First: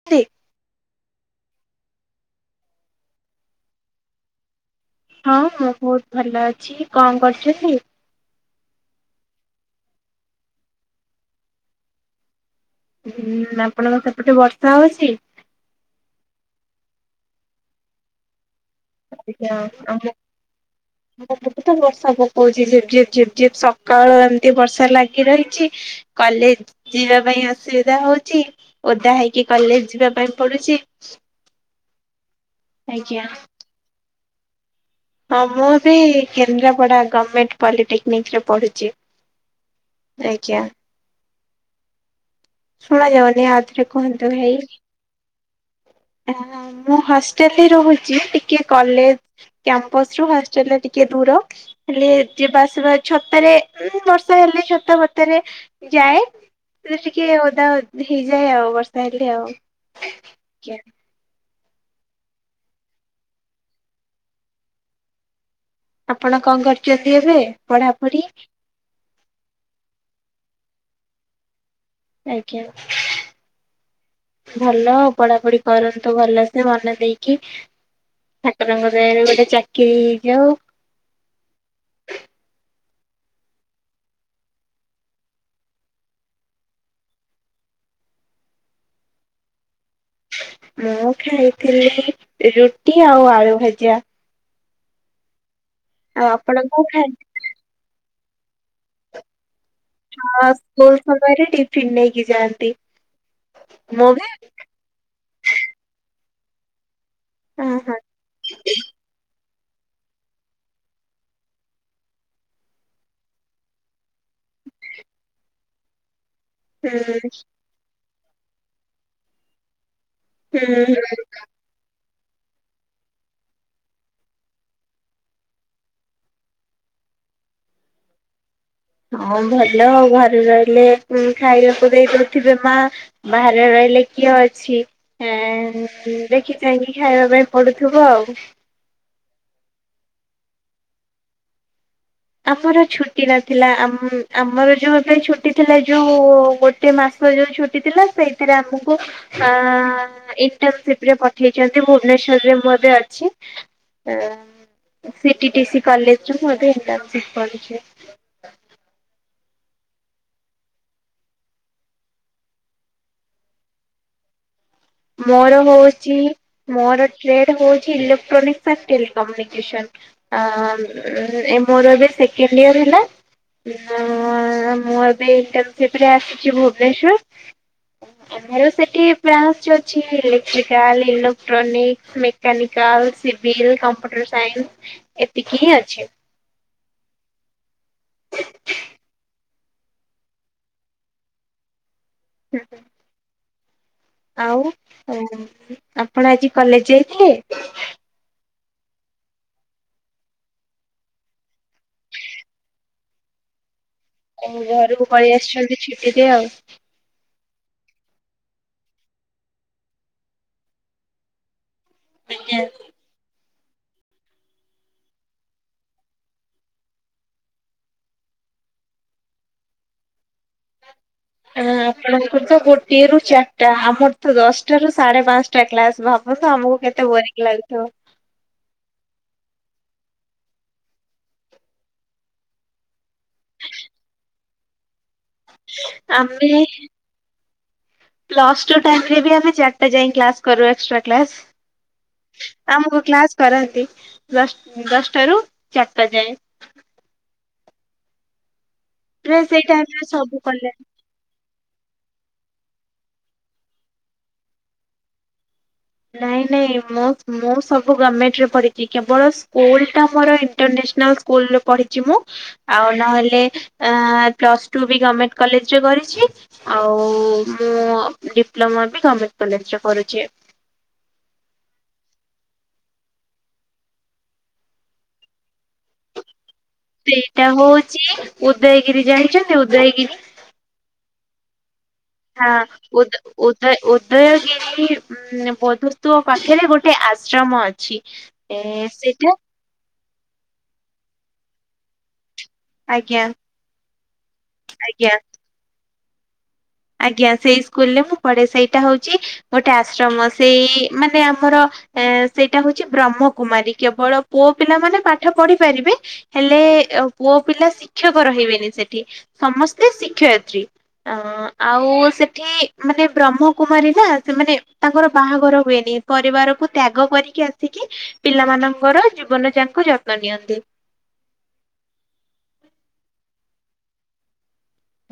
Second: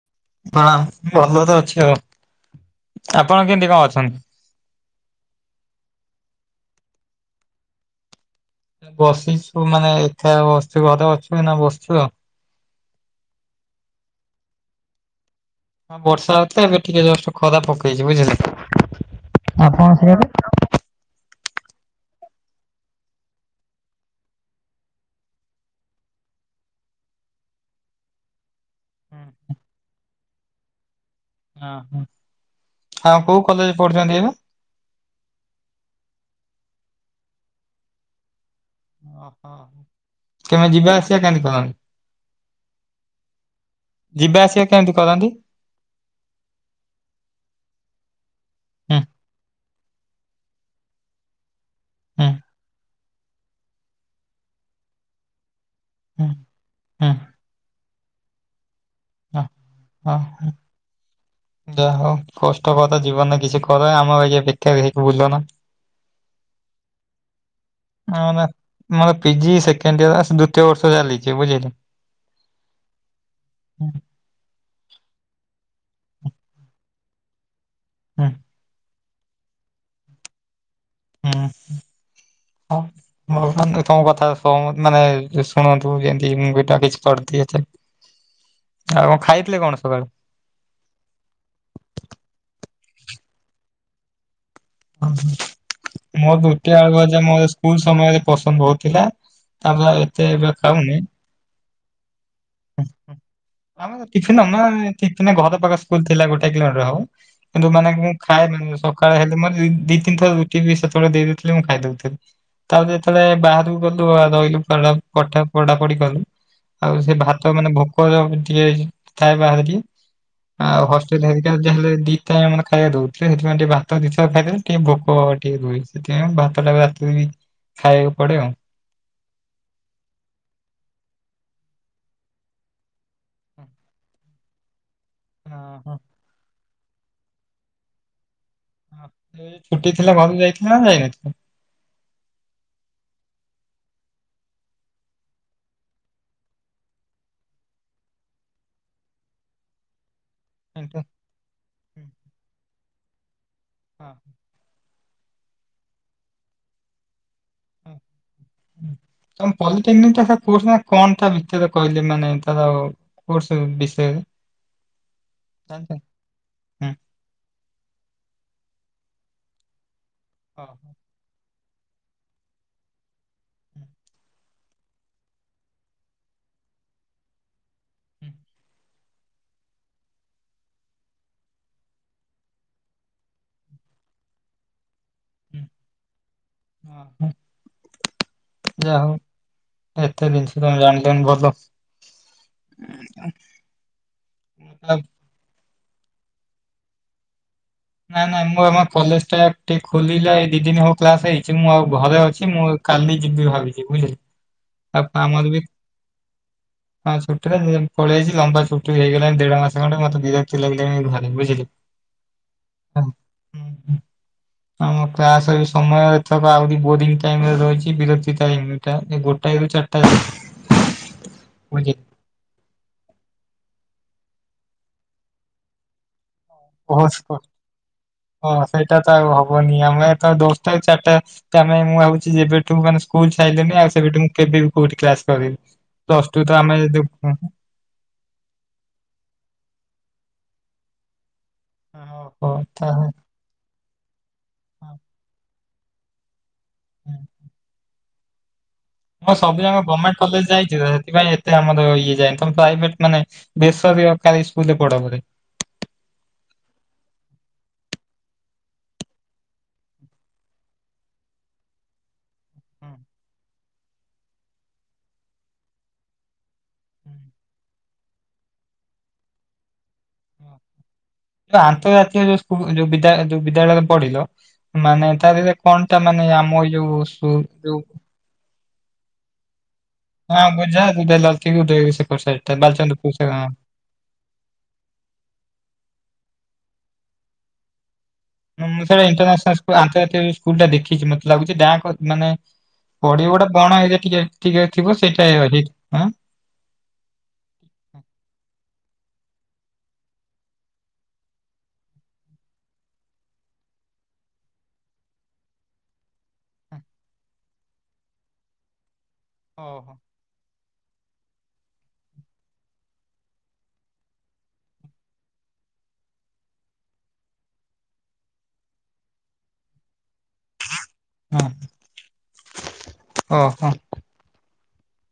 [unintelligible] ହଁ ଭଲ ତ ଅଛି ଆଉ। ଆପଣ କେମତି କଣ ଅଛନ୍ତି? ହଁ ହଁ ବୋହୁତ ଭଲ ଅଛି। କଣ କରୁଚନ୍ତି? ବସିଛୁ ମାନେ ଏକା ବସିଚୁ ଘରେ ଅଛୁ ଏଇନା ବସିଚୁ ଆଉ। ହୁଁ ଆପଣଙ୍କ ସେପଟେ ବର୍ଷା ହୋଉଚି। ହଁ ବର୍ଷା ହୋଉଥିଲା ଏବେ ଟିକେ ଜଷ୍ଟ ଖରା ପକେଇଚି ବୁଝିଲେ। ଆଜ୍ଞା [unintelligible] ହ [unintelligible] ତ ବର୍ଷା ପକୋଉଚି ଝିପ୍ ଝିପ୍ ଝିପ୍ ଝିପ୍ ସକାଳୁ ଏମିତି ବର୍ଷା ଲାଗି ରହିଚି। କଲେଜ ଯିବା ପାଇଁ ଅସୁବିଧା ହୋଉଚି। ଓଦା ହେଇକି କଲେଜ ଯିବା ପାଇଁ ପଡୁଚି। ଆ ହଁ ଆଉ କୋଉ କଲେଜ ପଢୁଚନ୍ତି ଏବେ? ହଁ ମୁଁ ବି କେନ୍ଦ୍ରାପଡା ଗମେଣ୍ଟ ପଲିଟେକ୍ନିକରେ ପଢୁ ଓହୋ କେମିତି ଯିବା ଆସିବା କେମତି କଲଣି? ଶୁଣା ଯାଉନି ଆଉ ଥରେ କୁହନ୍ତୁ ଭାଇ। କେମିତି କରନ୍ତି। ମୁଁ ହଷ୍ଟେଲରେ ରହୁଚି ଟିକେ ହୁଁ କଲେଜ କ୍ୟାମ୍ପସରୁ ହଷ୍ଟେଲରେ ଟିକେ ଦୂର ହେଲେ ହୁଁ ଯିବା ଆସିବା ଛତାରେ ଏ ବର୍ଷା ହେଲେ ଛତା ଫତାରେ ଯାଏ। ହୁଁ ହେଲେ ହୁଁ ଟିକେ ଓଦା ଓଦି ହେଇଯାଏ ଆଉ ବର୍ଷା ହେଲେ ଆଉ। ଓ ହୋଉ। [unintelligible] [unintelligible] ଯାହା ହୋଉ କଷ୍ଟକର ଜୀବନରେ କିଛି କର। ଆମ ବାଗିଆ ବେକାର ହେଇକି ବୁଲ ନା। ଆପଣ କଣ କରୁଚନ୍ତି ଏବେ? ପଢାପଢି? ମୁଁ ନା ମୋର ପିଜି ସେକେଣ୍ଡ ସ ଇୟର ଦୁତୀୟ ବର୍ଷ ଚାଲିଚି ବୁଝିଲେ। ଆଜ୍ଞା। ଭଲ ପଢାପଢି କରନ୍ତୁ ଭଲସେ ମନ ଦେଇକି ହୁଁ ଠାକୁରଙ୍କ ଦୟାରୁ ଗୋଟେ ଚାକିରି ହେଇଯାଉ। ହୁଁ ଓ। ଭଗବାନ ତ ତମ କଥା ମାନେ ଶୁଣନ୍ତୁ ଯେମିତି ମୁ ଗଟା କିଛି କରିଦିଏ ଚାକ ଆଉ ଖାଇଥିଲେ କଣ ସକାଳୁ? ମୁଁ ଖାଇଥିଲି ରୁଟି ଆଉ ଆଳୁ ଭଜା। ଓ ଆଉ ମୋ ଆପଣ ଦୁତୀଆ କଣ ଆଳୁ ଖାଆନ୍ତି? ବଜା ମୋର ସ୍କୁଲ ସମୟରେ ପସନ୍ଦ ହଉଥିଲା। ଛ ସ୍କୁଲ ସମୟରେ ଟିଫିନ ନେଇକି ଯାଆ ଆମ କିଛି ନନା କିଛି ନାଇଁ ଘର ପାଖ ସ୍କୁଲ ଥିଲା ଗୋଟେ କିଲୋମିଟର ହଉ। କିନ୍ତୁ ଓହୋ ମାନେ ହୁଁ ମୁଁ ଖାଏ ସକାଳେ ହେଲେ ମ ଦି ତିନି ଥର ରୁ ଟି ବି ସେତେବେଳେ ଦେଇ ଦୋଥିଲେ ମୁଁ ଖାଇଦଉଥିଲି। ତାପରେ ଯେତେବେଳେ ବାହାରକୁ ଗଲୁ ଆଉ ରହିଲୁ ପଢା ପାଠ ପଢା ପଡି କଲୁ। ଆଉ ସେ ହୁଁ। ଭାତ ମାନେ ଭୋକ ଜଉ ଟିକେ ଥାଏ ବାରେ ଟିକେ ଆଉ ହୁଁ ହଷ୍ଟେଲେର ଜାହାର ଯା ହେଲେ ଦିଇଟା ମାନେ ଖାଇବା ଦଉଥିଲେ ସେଥିପାଇଁ ଟିକେ ଭାତ ଦି ଥର ଖାଇ ଦେବେ ଟିକେ ଭୋକ ଟିକେ ରୁହେ। ସେଥିପାଇଁ ଭାତଟାକୁ ରାତିରେ ବି ଖାଇବାକୁ ପଡେ ଆଉ। ହଁ ଭଲ ଆଉ ଘରେ ରହିଲେ ଖାଇବାକୁ ଦେଇ ଦଉଥିବେ ମା। ବାହାରେ ରହିଲେ କିଏ ଅଛି? ହଁ ଏଁ ହଁ। ଦେଖି ଚାହିଁକି ଖାଇବା ପାଇଁ ପଡୁଥିବ ଆଉ। ଛୁଟି ଥିଲା ଘରକୁ ଯାଇଥିଲା ନା ଯାଇନଥିଲେ। ଆମର ଛୁଟି ନଥିଲା ଆମ୍ ଆମର ଯୋଉଥି ପାଇଁ ଛୁଟି ଥିଲା ଯୋଉ ବୋ ଗୋଟେ ମାସ ଯୋଉ ଛୁଟି ଥିଲା ସେଇଥିରେ ଆମକୁ ଆ ଏଇ ସେ କିନ୍ତୁ ସେଥିରେ ପଠେଇଛନ୍ତି ହଁ ଭୁବନେଶ୍ବରରେ ବୋଧେ ଅଛି। ସିଟି ଟିସି କଲେଜରୁ ବୋଧେ ଏକ୍ଜାମ ଅଛି ପରିକ୍ଷା। ହଁ। ତମ ପଲିଟେନିକଟା ଟା କୋର୍ସ ନା କଣ ତା ଭିତରେ କହିଲେ ମାନେ ତାର ଆଉ। କୋର୍ସ ବିଷୟରେ। ମୋର ଜାଣିଛ? ହଉଛି। ହୁଁ। ମୋର ଟ୍ରେଡ ହଉଛି ଇଲୋକ୍ଟ୍ରୋନିକ୍ ଫାଷ୍ଟ ଟେଲିକମୁନିକେସନ। ଓହୋ। ଆ ମୋର ଏବେ ସେକେଣ୍ଡ ଇୟର ହେଲା। ହୁଁ, ମୁଁ ମୁଁ ଏବେ ଇଣ୍ଟରନସିପ ରେ ଆସିଛି ଭୁବନେଶ୍ଵର। ଆମର ସେଠି ଫ୍ରାନ୍ ସ ଅ ଛି electrical electronic mechanical civil computer science. ହୁଁ, ଏତିକି ହିଁ ଅଛି। ହୁଁ। ଓହୋ, ଯାହା ହଉ ଏତେ ଜିନିଷ ତମେ ଜାଣିଲନି ଭଲ। ହଉ ଆପଣ ଆଜି କଲେଜ ଯାଇଥିଲେ? ନା ନା ମୋ ଆମ କଲେଜ ଟା ଟିକେ ଖୋଲିଲା ଏଇ ଦି ଦିନ ହଉ କ୍ଲାସ ହେଇଛି ମୁଁ ଆଉ ଘରେ ଅଛି ମୁଁ କାଲି ଯିବି ଭାବିଛିି ବୁଝିଲି। ଏଇ ଆଉ ଘରକୁ ପଳେଇ ଆମର ବି ଆସିଛନ୍ତି ଛୁଟି ଦେଇ ଆଉ। ହଁ ଛୁଟିରେ ମୁଁ ପଳେଇ ଆଇଚି ଲମ୍ବା ଛୁଟି ହେଇଗଲାଣି ଦେଢ ମାସ ଖଣ୍ଡେ ମତେ ବିରକ୍ତି ଲାଗିଲାଣି ଘରେ ବୁଝିଲି। ଟିକିଏ। ହୁଁ ହୁ। ଆମ କ୍ଲାସରେ ସମୟ ଏଥରକ ଆହୁରି ବୋରିଙ୍ଗ୍ ଟାଇମରେ ରହିଛି ବିରକ୍ତି ଟାଇମି। ଟା ଗୋଟାଇ ରୁ ଚାରଟା। ଆ ଆପଣଙ୍କର ତୋ ଗୋ ଗୋଟିଏରୁ ଚାରିଟା, ଆମର ତ ଦଶଟାରୁ ସାଢେ ପାଞ୍ଚଟା କ୍ଲାସ ଭାବନ୍ତୁ ଆମକୁ କେତେ ବୋରିଂ ଲାଗୁଥିବ। ହଁ ସେଇଟା ତ ଆଉ ହବନି ଆମେ ତ ଦଶଟାରୁ ଚାରିଟା ତ ଆମେ ମୁଁ ଭାବୁଛି ଯେବେଠୁ ମାନେ ସ୍କୁଲ ସାଇଲିଣି, ଆଉ ସେବେଠୁଁ କେବେ ବି କୋଉଠି କ୍ଲାସ କରିନି, ପ୍ଲସ ଟୁ ତ ଆମେ ଯୋଉ ପ୍ଲସ ଟୁ ଟାଇମ୍ ରେ ବି ଆମେ ଚାରିଟା ଯାଇ କ୍ଲାସ କରୁ ଏକ୍ସଟ୍ରା କ୍ଲାସ। ଓହୋ ଆମକୁ ତାହେଲେ କ୍ଲାସ କରାନ୍ତି, ଦଶ ହଁ। ଦଶଟାରୁ ଚାରିଟା ଯାଏ। ହୁଁ ମୁଁ ପ୍ରାୟ ସେଇ ସବୁଯାକ ଟାଇମରେ ଗଭର୍ଣ୍ଣମେଣ୍ଟ ସବୁ କଲେଜ କଲେ ଯାଇଛି ଯେ ସେଥିପାଇଁ ଏତେ ଆମର ଇଏ ଯାଏ ତ, ପ୍ରାଇଭେଟ ମାନେ ବେସରକାରୀ ସ୍କୁଲ୍ ରେ ପଢ ବୋଧେ? ନାଇଁ ନାଇଁ ମୁଁ ସବୁ ଗଭର୍ଣ୍ଣମେଣ୍ଟରେ ପଢ଼ିଛି, କେବଳ ସ୍କୁଲଟା ମୋର ଇଣ୍ଟରନ୍ୟାସନାଲ୍ ସ୍କୁଲରେ ପଢିଛି ମୁଁ। ଆଉ ହୁଁ, ନହେଲେ ଆଁ ପ୍ଲସ ଟୁ ବି ଗମେଣ୍ଟ କଲେଜରେ କରିଛି। ଆଉ ହୁଁ, ମୁଁ ଡିପ୍ଲୋମା ବି ଗମେଣ୍ଟ କଲେଜରେ କରୁଛି। ଯୋ ଆନ୍ତର୍ଜାତୀୟ ଯୋଉ ସ୍କୁ ଯୋଉ ବିଦ୍ୟାଳୟ ଯୋଉ ବିଦ୍ୟାଳୟରେ ପଢିଲ ମାନେ ତାଧେରେ କଣ ଟା ମାନେ ଆମ ଇ ସେଇଟା ହଉଛି ଉଦୟଗିରି ଜାଣିଛନ୍ତି ଉଦୟଗିରି? ହଁ ବୁଝା [unintelligible] ହଁ ବାଲଚନ୍ଦ୍ରପୁର ଉଦ ସେ ହଁ। ଉଦଏ ଉ ଦୟଗିରି ମ-ମ ବଧୁସ୍ତୁପ ପାଖରେ ଗୋଟେ ଆଶ୍ରମ ଅଛି। ଏ ମ-ମ ମୁଁ ଥରେ ସେଇଟା ଇଣ୍ଟରନ୍ୟାସନାଲ ସ୍କୁଲ ଆନ୍ତର୍ଜାତୀୟ ସ୍କୁଲଟା ଦେଖିଛି, ମତେ ଲାଗୁଚି ବ୍ୟାଙ୍କ ମାନେ ଆଜ୍ଞା ପଡିବ ଗୋଟେ ବଣ ଏରିଆ ଟିକେ ଟିକେ ଥିବ, ଆଜ୍ଞା। ସେଇଟା [unintelligible] ଆଁ ଆଜ୍ଞା ସେଇ ସ୍କୁଲରେ ମୁଁ ପଢେ, ସେଇଟା ହଉଛି ଗୋଟେ ଆଶ୍ରମ ସେଇ ମାନେ ଆମର ଏ ସେଇଟା ହଉଛି ବ୍ରହ୍ମକୁମାରୀ, କେବଳ ପୁଅ ପିଲାମାନେ ପାଠ ପଢିପାରିବେ ହେଲେ ପୁଅପିଲା ଶିକ୍ଷକ ରହିବେନି ସେଠି। ସମସ୍ତେ ଓହୋ ଶିକ୍ଷୟିତ୍ରୀ ଅଁ ଆଉ ସେଠି ମାନେ ବ୍ରହ୍ମକୁୁମାରୀ ନା, ସେମାନେ ତାଙ୍କର ବାହାଘର ହୁଏନି। ପରିବାରକୁ ତ୍ୟାଗ କରିକି ଆସିକି, ପିଲାମାନଙ୍କର ଜୀବନ ଯାଙ୍କ ଯତ୍ନ ନିଅନ୍ତି। ହୁଁ ଓ ହୋ।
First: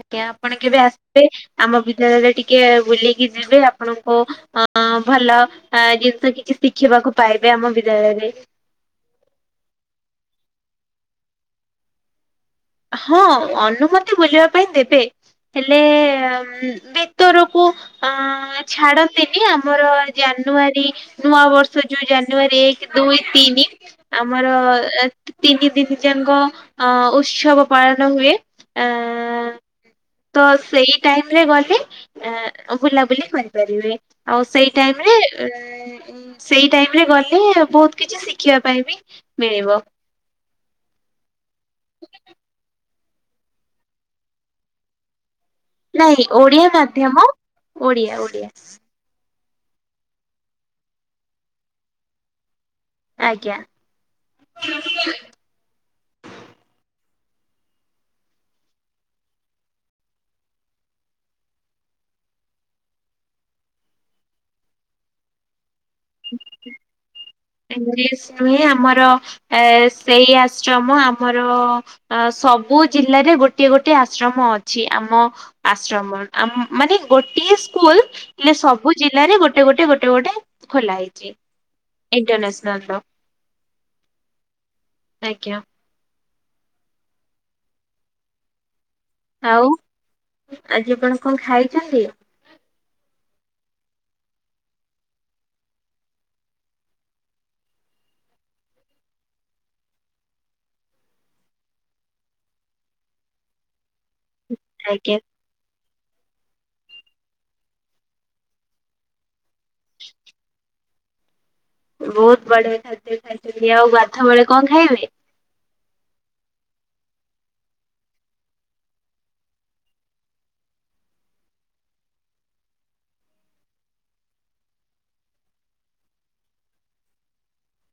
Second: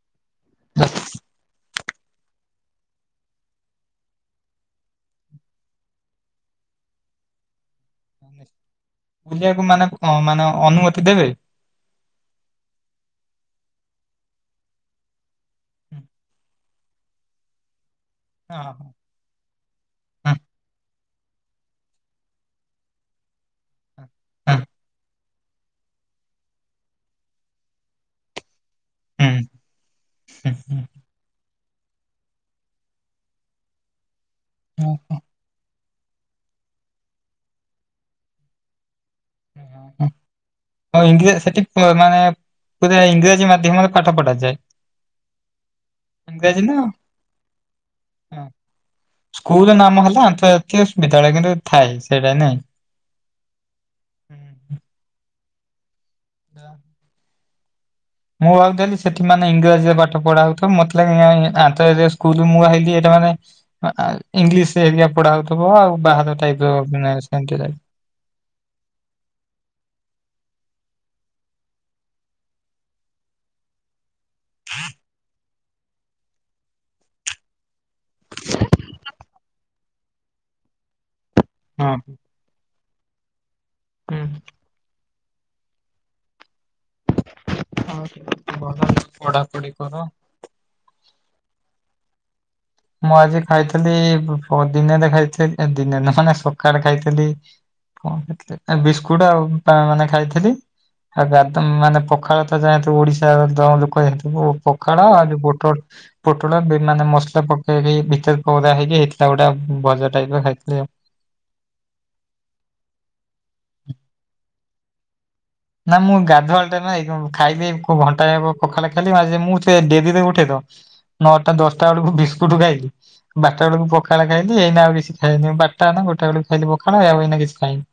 ଆଜ୍ଞା ଆପଣ କେବେ ଆସିବେ? ଆମ ବିଦ୍ୟାଳୟରେ ଟି କେ ବୁଲିକି ଯିବେ, ଆପଣଙ୍କୁ ଅଁ ଭଲ ଆଁ ଜିନିଷ କିଛି ଶିଖିବାକୁ ପାଇବେ ଆମ ବିଦ୍ୟାଳୟରେ। ବୁଲିଆକୁ ମାନେ କଣ ମାନେ ଅନୁମତି ଦେବେ? ହଁ ଅନୁମତି ବୁଲିବା ପାଇଁ ଦେବେ। ହେଲେ ଭିତରକୁ ଅଁ ହଁ ଛାଡ ତିନି ଆମର ହଁ ଜାନୁଆରୀ ନୂଆ ବର୍ଷ ଯୋଉ ଜାନୁଆରୀ ଏକ ଦୁଇ ତିନି ଆମର ହୁଁ, ତିନିଦିନି ଯାଙ୍କ ଉତ୍ସବ ପାଳନ ହୁଏ। ହୁଁ, ଆଁ ତ ହୁଁ, ସେଇ ଟାଇମରେ ଗଲେ ବୁଲାବୁଲି କରିପାରିବେ, ଆଉ ସେଇ ହୁଁ, ଟାଇମରେ ହୁଁ, ଇଁ ସେଇ ଟାଇମରେ ଗଲେ ବହୁତ କିଛି ଶିଖିବା ପାଇଁ ବି ମିଳିବ ହଁ। ଆଉ ଇଂ ସେଠି ପୁ ମାନେ ପୁରା ଇଂରାଜୀ ମାଧ୍ୟମରେ ପାଠ ପଢାଯାଏ? ନାଇ ଇଂରାଜୀ ଓଡ଼ିଆ ନା ମାଧ୍ୟମ, ଓଡ଼ିଆ ଓଡ଼ିଆ। ସ୍କୁଲର ନାମ ହେଲା ଆନ୍ତର୍ଜାତୀୟ ବିଦ୍ୟାଳୟ, କିନ୍ତୁ ଥାଏ ସେଇଟା ନାଇଁ। ଆଜ୍ଞା। [unintelligible] ମୁଁ ଭାବୁଥେଲି ସେଠି ମାନେ ଇଂରାଜୀରେ ପାଠ ପଢାହଉଥିବ ମତେ ଲାଗିଲା ଇଁ ଆନ୍ତର୍ଜାତୀୟ ସ୍କୁଲୁ ମୁଁ ଭାବିଲି ଏଇଟା ମାନେ। ଅ ଆଁ ଇଂଲିଶ ହେରିକା ପଢା ହଉଥିବ ଆଉ ବାହାର ଟାଇପର ମାନେ ଇଂଲିଶ ନୁହେଁ ଆମର। ଏ ସେଇ ଆଶ୍ରମ ଆମର ଅ ସବୁ ଜିଲ୍ଲାରେ ଗୋ ଗୋଟିଏ ଗୋଟେ ଆଶ୍ରମ ଅଛି ଆମ ଆଶ୍ରମ ଆମ ମାନେ ଗୋଟିଏ ସ୍କୁଲ ହେଲେ ସବୁ ଜିଲ୍ଲାରେ ଗୋଟେ ଗୋଟେ ଗୋଟେ ଗୋଟେ ଖୋଲା ହେଇଚି। ଇଣ୍ଟରନ୍ୟାସନଲର ହଁ। ଆଜ୍ଞା। ହଁ ଭଲ ଆଉ ପଢାପଢି କର। ଆଜି ଆପଣ କଣ ଖାଇଛନ୍ତି? ମୁଁ ଆଜି ଖାଇଥିଲି ପ ଦିନରେ ଖାଇଥିଲି ଦିନେରେ ମାନେ ସକାଳେ ଖାଇଥିଲି। କଣ ଖାଇଥିଲି ବିସ୍କୁଟ ଆଉ ପା ମାନେ ଖାଇଥିଲି। ଆଉ ଗାଦ ମାନେ ପଖାଳ ତ ଯାଆନ୍ତୁ ଓଡିଶା [unintelligible] ଓ ପଖାଳ ଆଜ୍ଞା ଆଉ ଯୋଉ ପୋଟଳ ପୋଟଳ ବି ମାନେ ମସଲା ଫ ସେ ବି ଭିତରେ କରା ହେଇକି ହେଇଥିଲା ଗୋଟେ ଭଜା ଟାଇପ ଖାଇଥିଲି ଆଉ। ବହୁତ ବଢିଆ ଖାଦ୍ୟ ଖାଇଚନ୍ତି ଆଉ ଗାଧୁଆବେଳେ କଣ ଖାଇବେ? ନା ମୁଁ ଗାଧୁଆଳ ଟାଇମ୍ ଖାଇବି କଉ ଘଣ୍ଟାଏ ହବ ପଖାଳ ଖାଇଲି ଆଜି ମୁଁ ସେ ଡେରିରେ ଉଠେତ। ନଅଟା, ଦଶଟା ବୁଳୁକୁ ବିସ୍କୁଟ ଖାଇଲିି। ବାରଟା ବେଳକୁ ପଖାଳ ଖାଇଲି ଏଇନା ଆଉ କିଛି ଖାଇନି ବାରଟା ନା ଗୋଟାଏ ବେଳକୁ ଖାଇଲି ପଖାଳ ଆଉ ଏଇନା କିଛି ଖାଇନି।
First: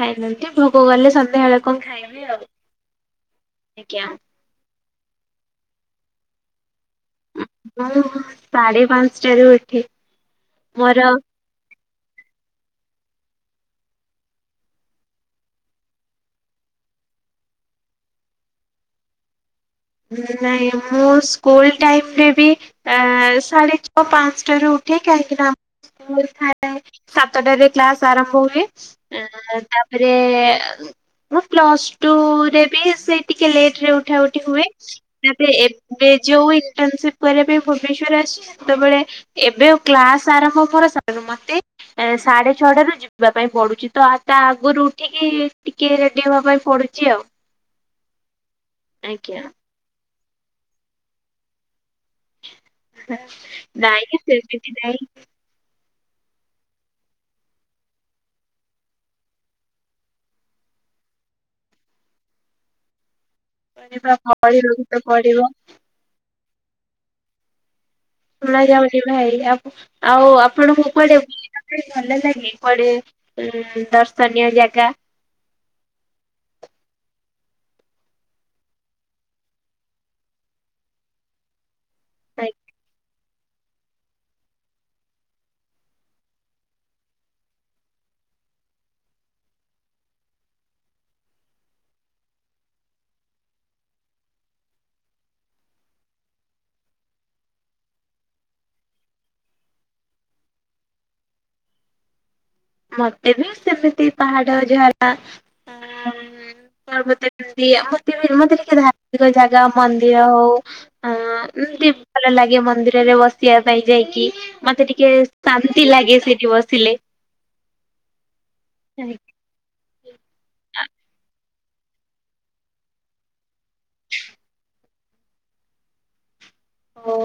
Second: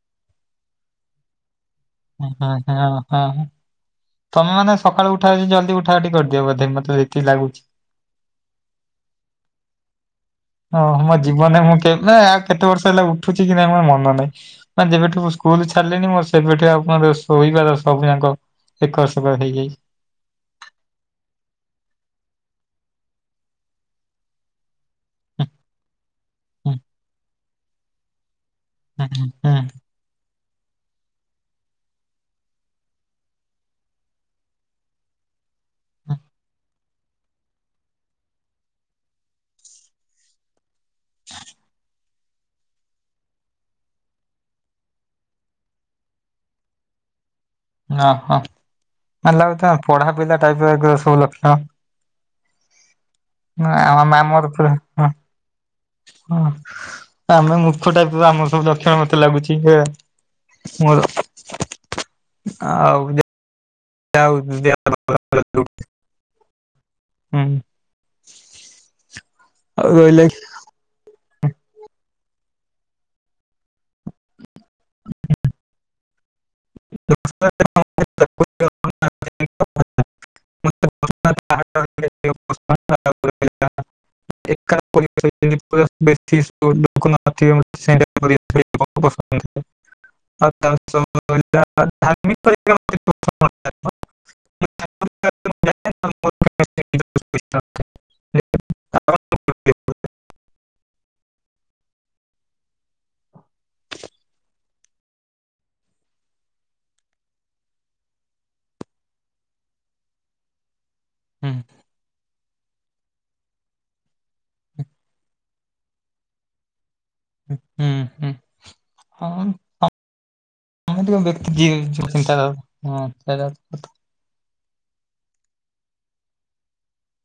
ଖାଇନାହାନ୍ତି ଭୋବ କଲେ ସନ୍ଧ୍ୟା ବେଳେ କଣ ଖାଇ [unintelligible] ଏଜ୍ଞା। ତମେ ମାନେ ସକାଳୁ ଉଠାଉ ଜଲଦି ଉଠା ଉଠି କରିଦିଅ ବୋଧେ ମତେ ଯେତିକି ଲାଗୁଛି। ମୁଁ ସାଢେପାଞ୍ଚଟାରୁ ଉଠେ ମୋର। ମାନେ ମୁଁ କେନା କେତେ ବର୍ଷ ହେଲା ଉଠୁଛି କି ନାଇଁ ମୋର ମନ ନାହିଁ। ମାନେ ଯେବେଠୁ ମୁଁ ସ୍କୁଲ ଛାଡିଲେଣୀ ମୋ ସେବେଠୁ ଶୋଇବାର [unintelligible] ଏକର ସେକର ହେଇଯାଇ ନାଇଁ ମୁଁ ସ୍କୁଲ ଟାଇମରେ ବି ଏଁ ସାଢ଼େ ଛଅ ପାଞ୍ଚଟାରୁ ଉଠେ କାହିଁକିନା ମୋର ଥାଏ ହୁଁ ସାତଟାରେ କ୍ଲାସ ଆରମ୍ଭ ହୁଏ। ହୁଁ ହୁଁ ହୁଁ ଉଁ ତାପ୍ ରେ ମୁଁ ପ୍ଲସଟୁ ରେ ବି ସେ ଟିକିଏ ଲେଟରେ ଉଠା ଉଠି ହୁଏ। ତାପରେ ଏବେ ଯୋଉ ଇଣ୍ଟନସିପ୍ କରିବା ପାଇଁ ଭୁବନେଶ୍ଵର ଆସି ସେତେବେଳେ ଏବେ ଆଉ କ୍ଲାସ ଆରମ୍ଭ ମୋର ସ ମତେ ଏଁ ସାଢେଛଅଟାରେ ଯି ଯିବା ପାଇଁ ପଡୁଛିତ ଆ ତା ଆଗରୁ ଉଠିକି ଟିକିଏ ରେଡି ହବା ପାଇଁ ପଡୁଛି ଆଉ। ଓହୋ ଆଜ୍ଞା ମାନିଲା କଥା ପଢାପିଲା ଟାଇପ ଫାଇପ ସବୁ ଲକ୍ଷ। ନା ଆ ନାଇଁ ମାମୁଁ ହର ସେମିତି ପୁରା ନାଇଁ ହଁ। ହଁ ଆମେ ମୁର୍ଖ ଟାଇପର ଆମର ସବୁ ଲକ୍ଷଣ ମତେ ଲାଗୁଚି ହେ ମୋର ଆଉ ଯେ [unintelligible] ପଢିବାକୁ ତ ପଡିବ। ରହିଲା ହୁଁ। ଶୁଣା ଯାଉଛି ଭାଇ ଆପୁ ଆଉ ଆପଣକୁ କୁଆଡେ। ଭଲ ଲାଗେ କୁଆଡେ ଉଁ ଦର୍ଶନୀୟ ଜାଗା। [inaudible] [inaudible] [inaudible] [inaudible] [unintelligible] [unintelligible] ମତେ ବି ସେମିତି ପାହାଡ, ଝାଡ଼ା ଆ ଆଉ ମୋତେ ସେମିତି ମୋତେ ବି ମୋତେ ଟିକେ ଧାର୍ମିକ ଜାଗା ମନ୍ଦିର ହଉ ଆ ହୁଁ ଏମତି ଭଲ ଲାଗେ ମନ୍ଦିରରେ ବସିବା ପାଇଁ ଯାଇକି। ମତେ ଟିକେ ଶାନ୍ତି ଲାଗେ ସେଠି ବସିଲେ। ହୁଁ ହୁଁ। [unintelligible] ହଁ [unintelligible] [unintelligible] ଓ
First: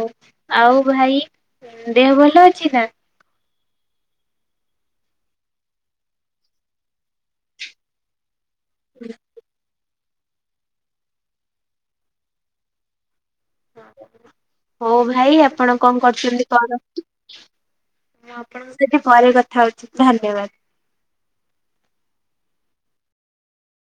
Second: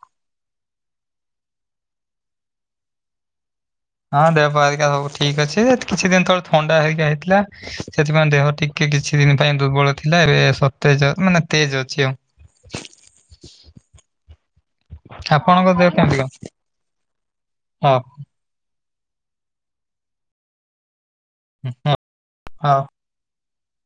ଆଉ ଭାଇ ଦେହ ଭଲ ଅଛି ନା? ହଁ ଦେହପା ହେରିକା ସବୁ ଠିକ ଅଛି, କିଛି ଦିନ ତଳେ ଥଣ୍ଡା ହେକା ହେଇଥିଲା ସେଥିପାଇଁ ଦେହ ଟିକେ କିଛି ଦିନ ପାଇଁ ଦୁର୍ବଳ ଥିଲା, ଏବେ ସତେଜ ମାନେ ତେଜ୍ ଅଛି ଆଉ। ହଉ ଭାଇ ଆପଣ ଆପଣଙ୍କ ଦେହ କଣ କେମିତି କରୁଛନ୍ତି? କଣ ହଁ ଆପଣ ଙ୍କ ସହିତ ପରେ କଥା ହଉଛି, ଧନ୍ୟବାଦ। ହୁଁ ହଁ ହଁ ‌।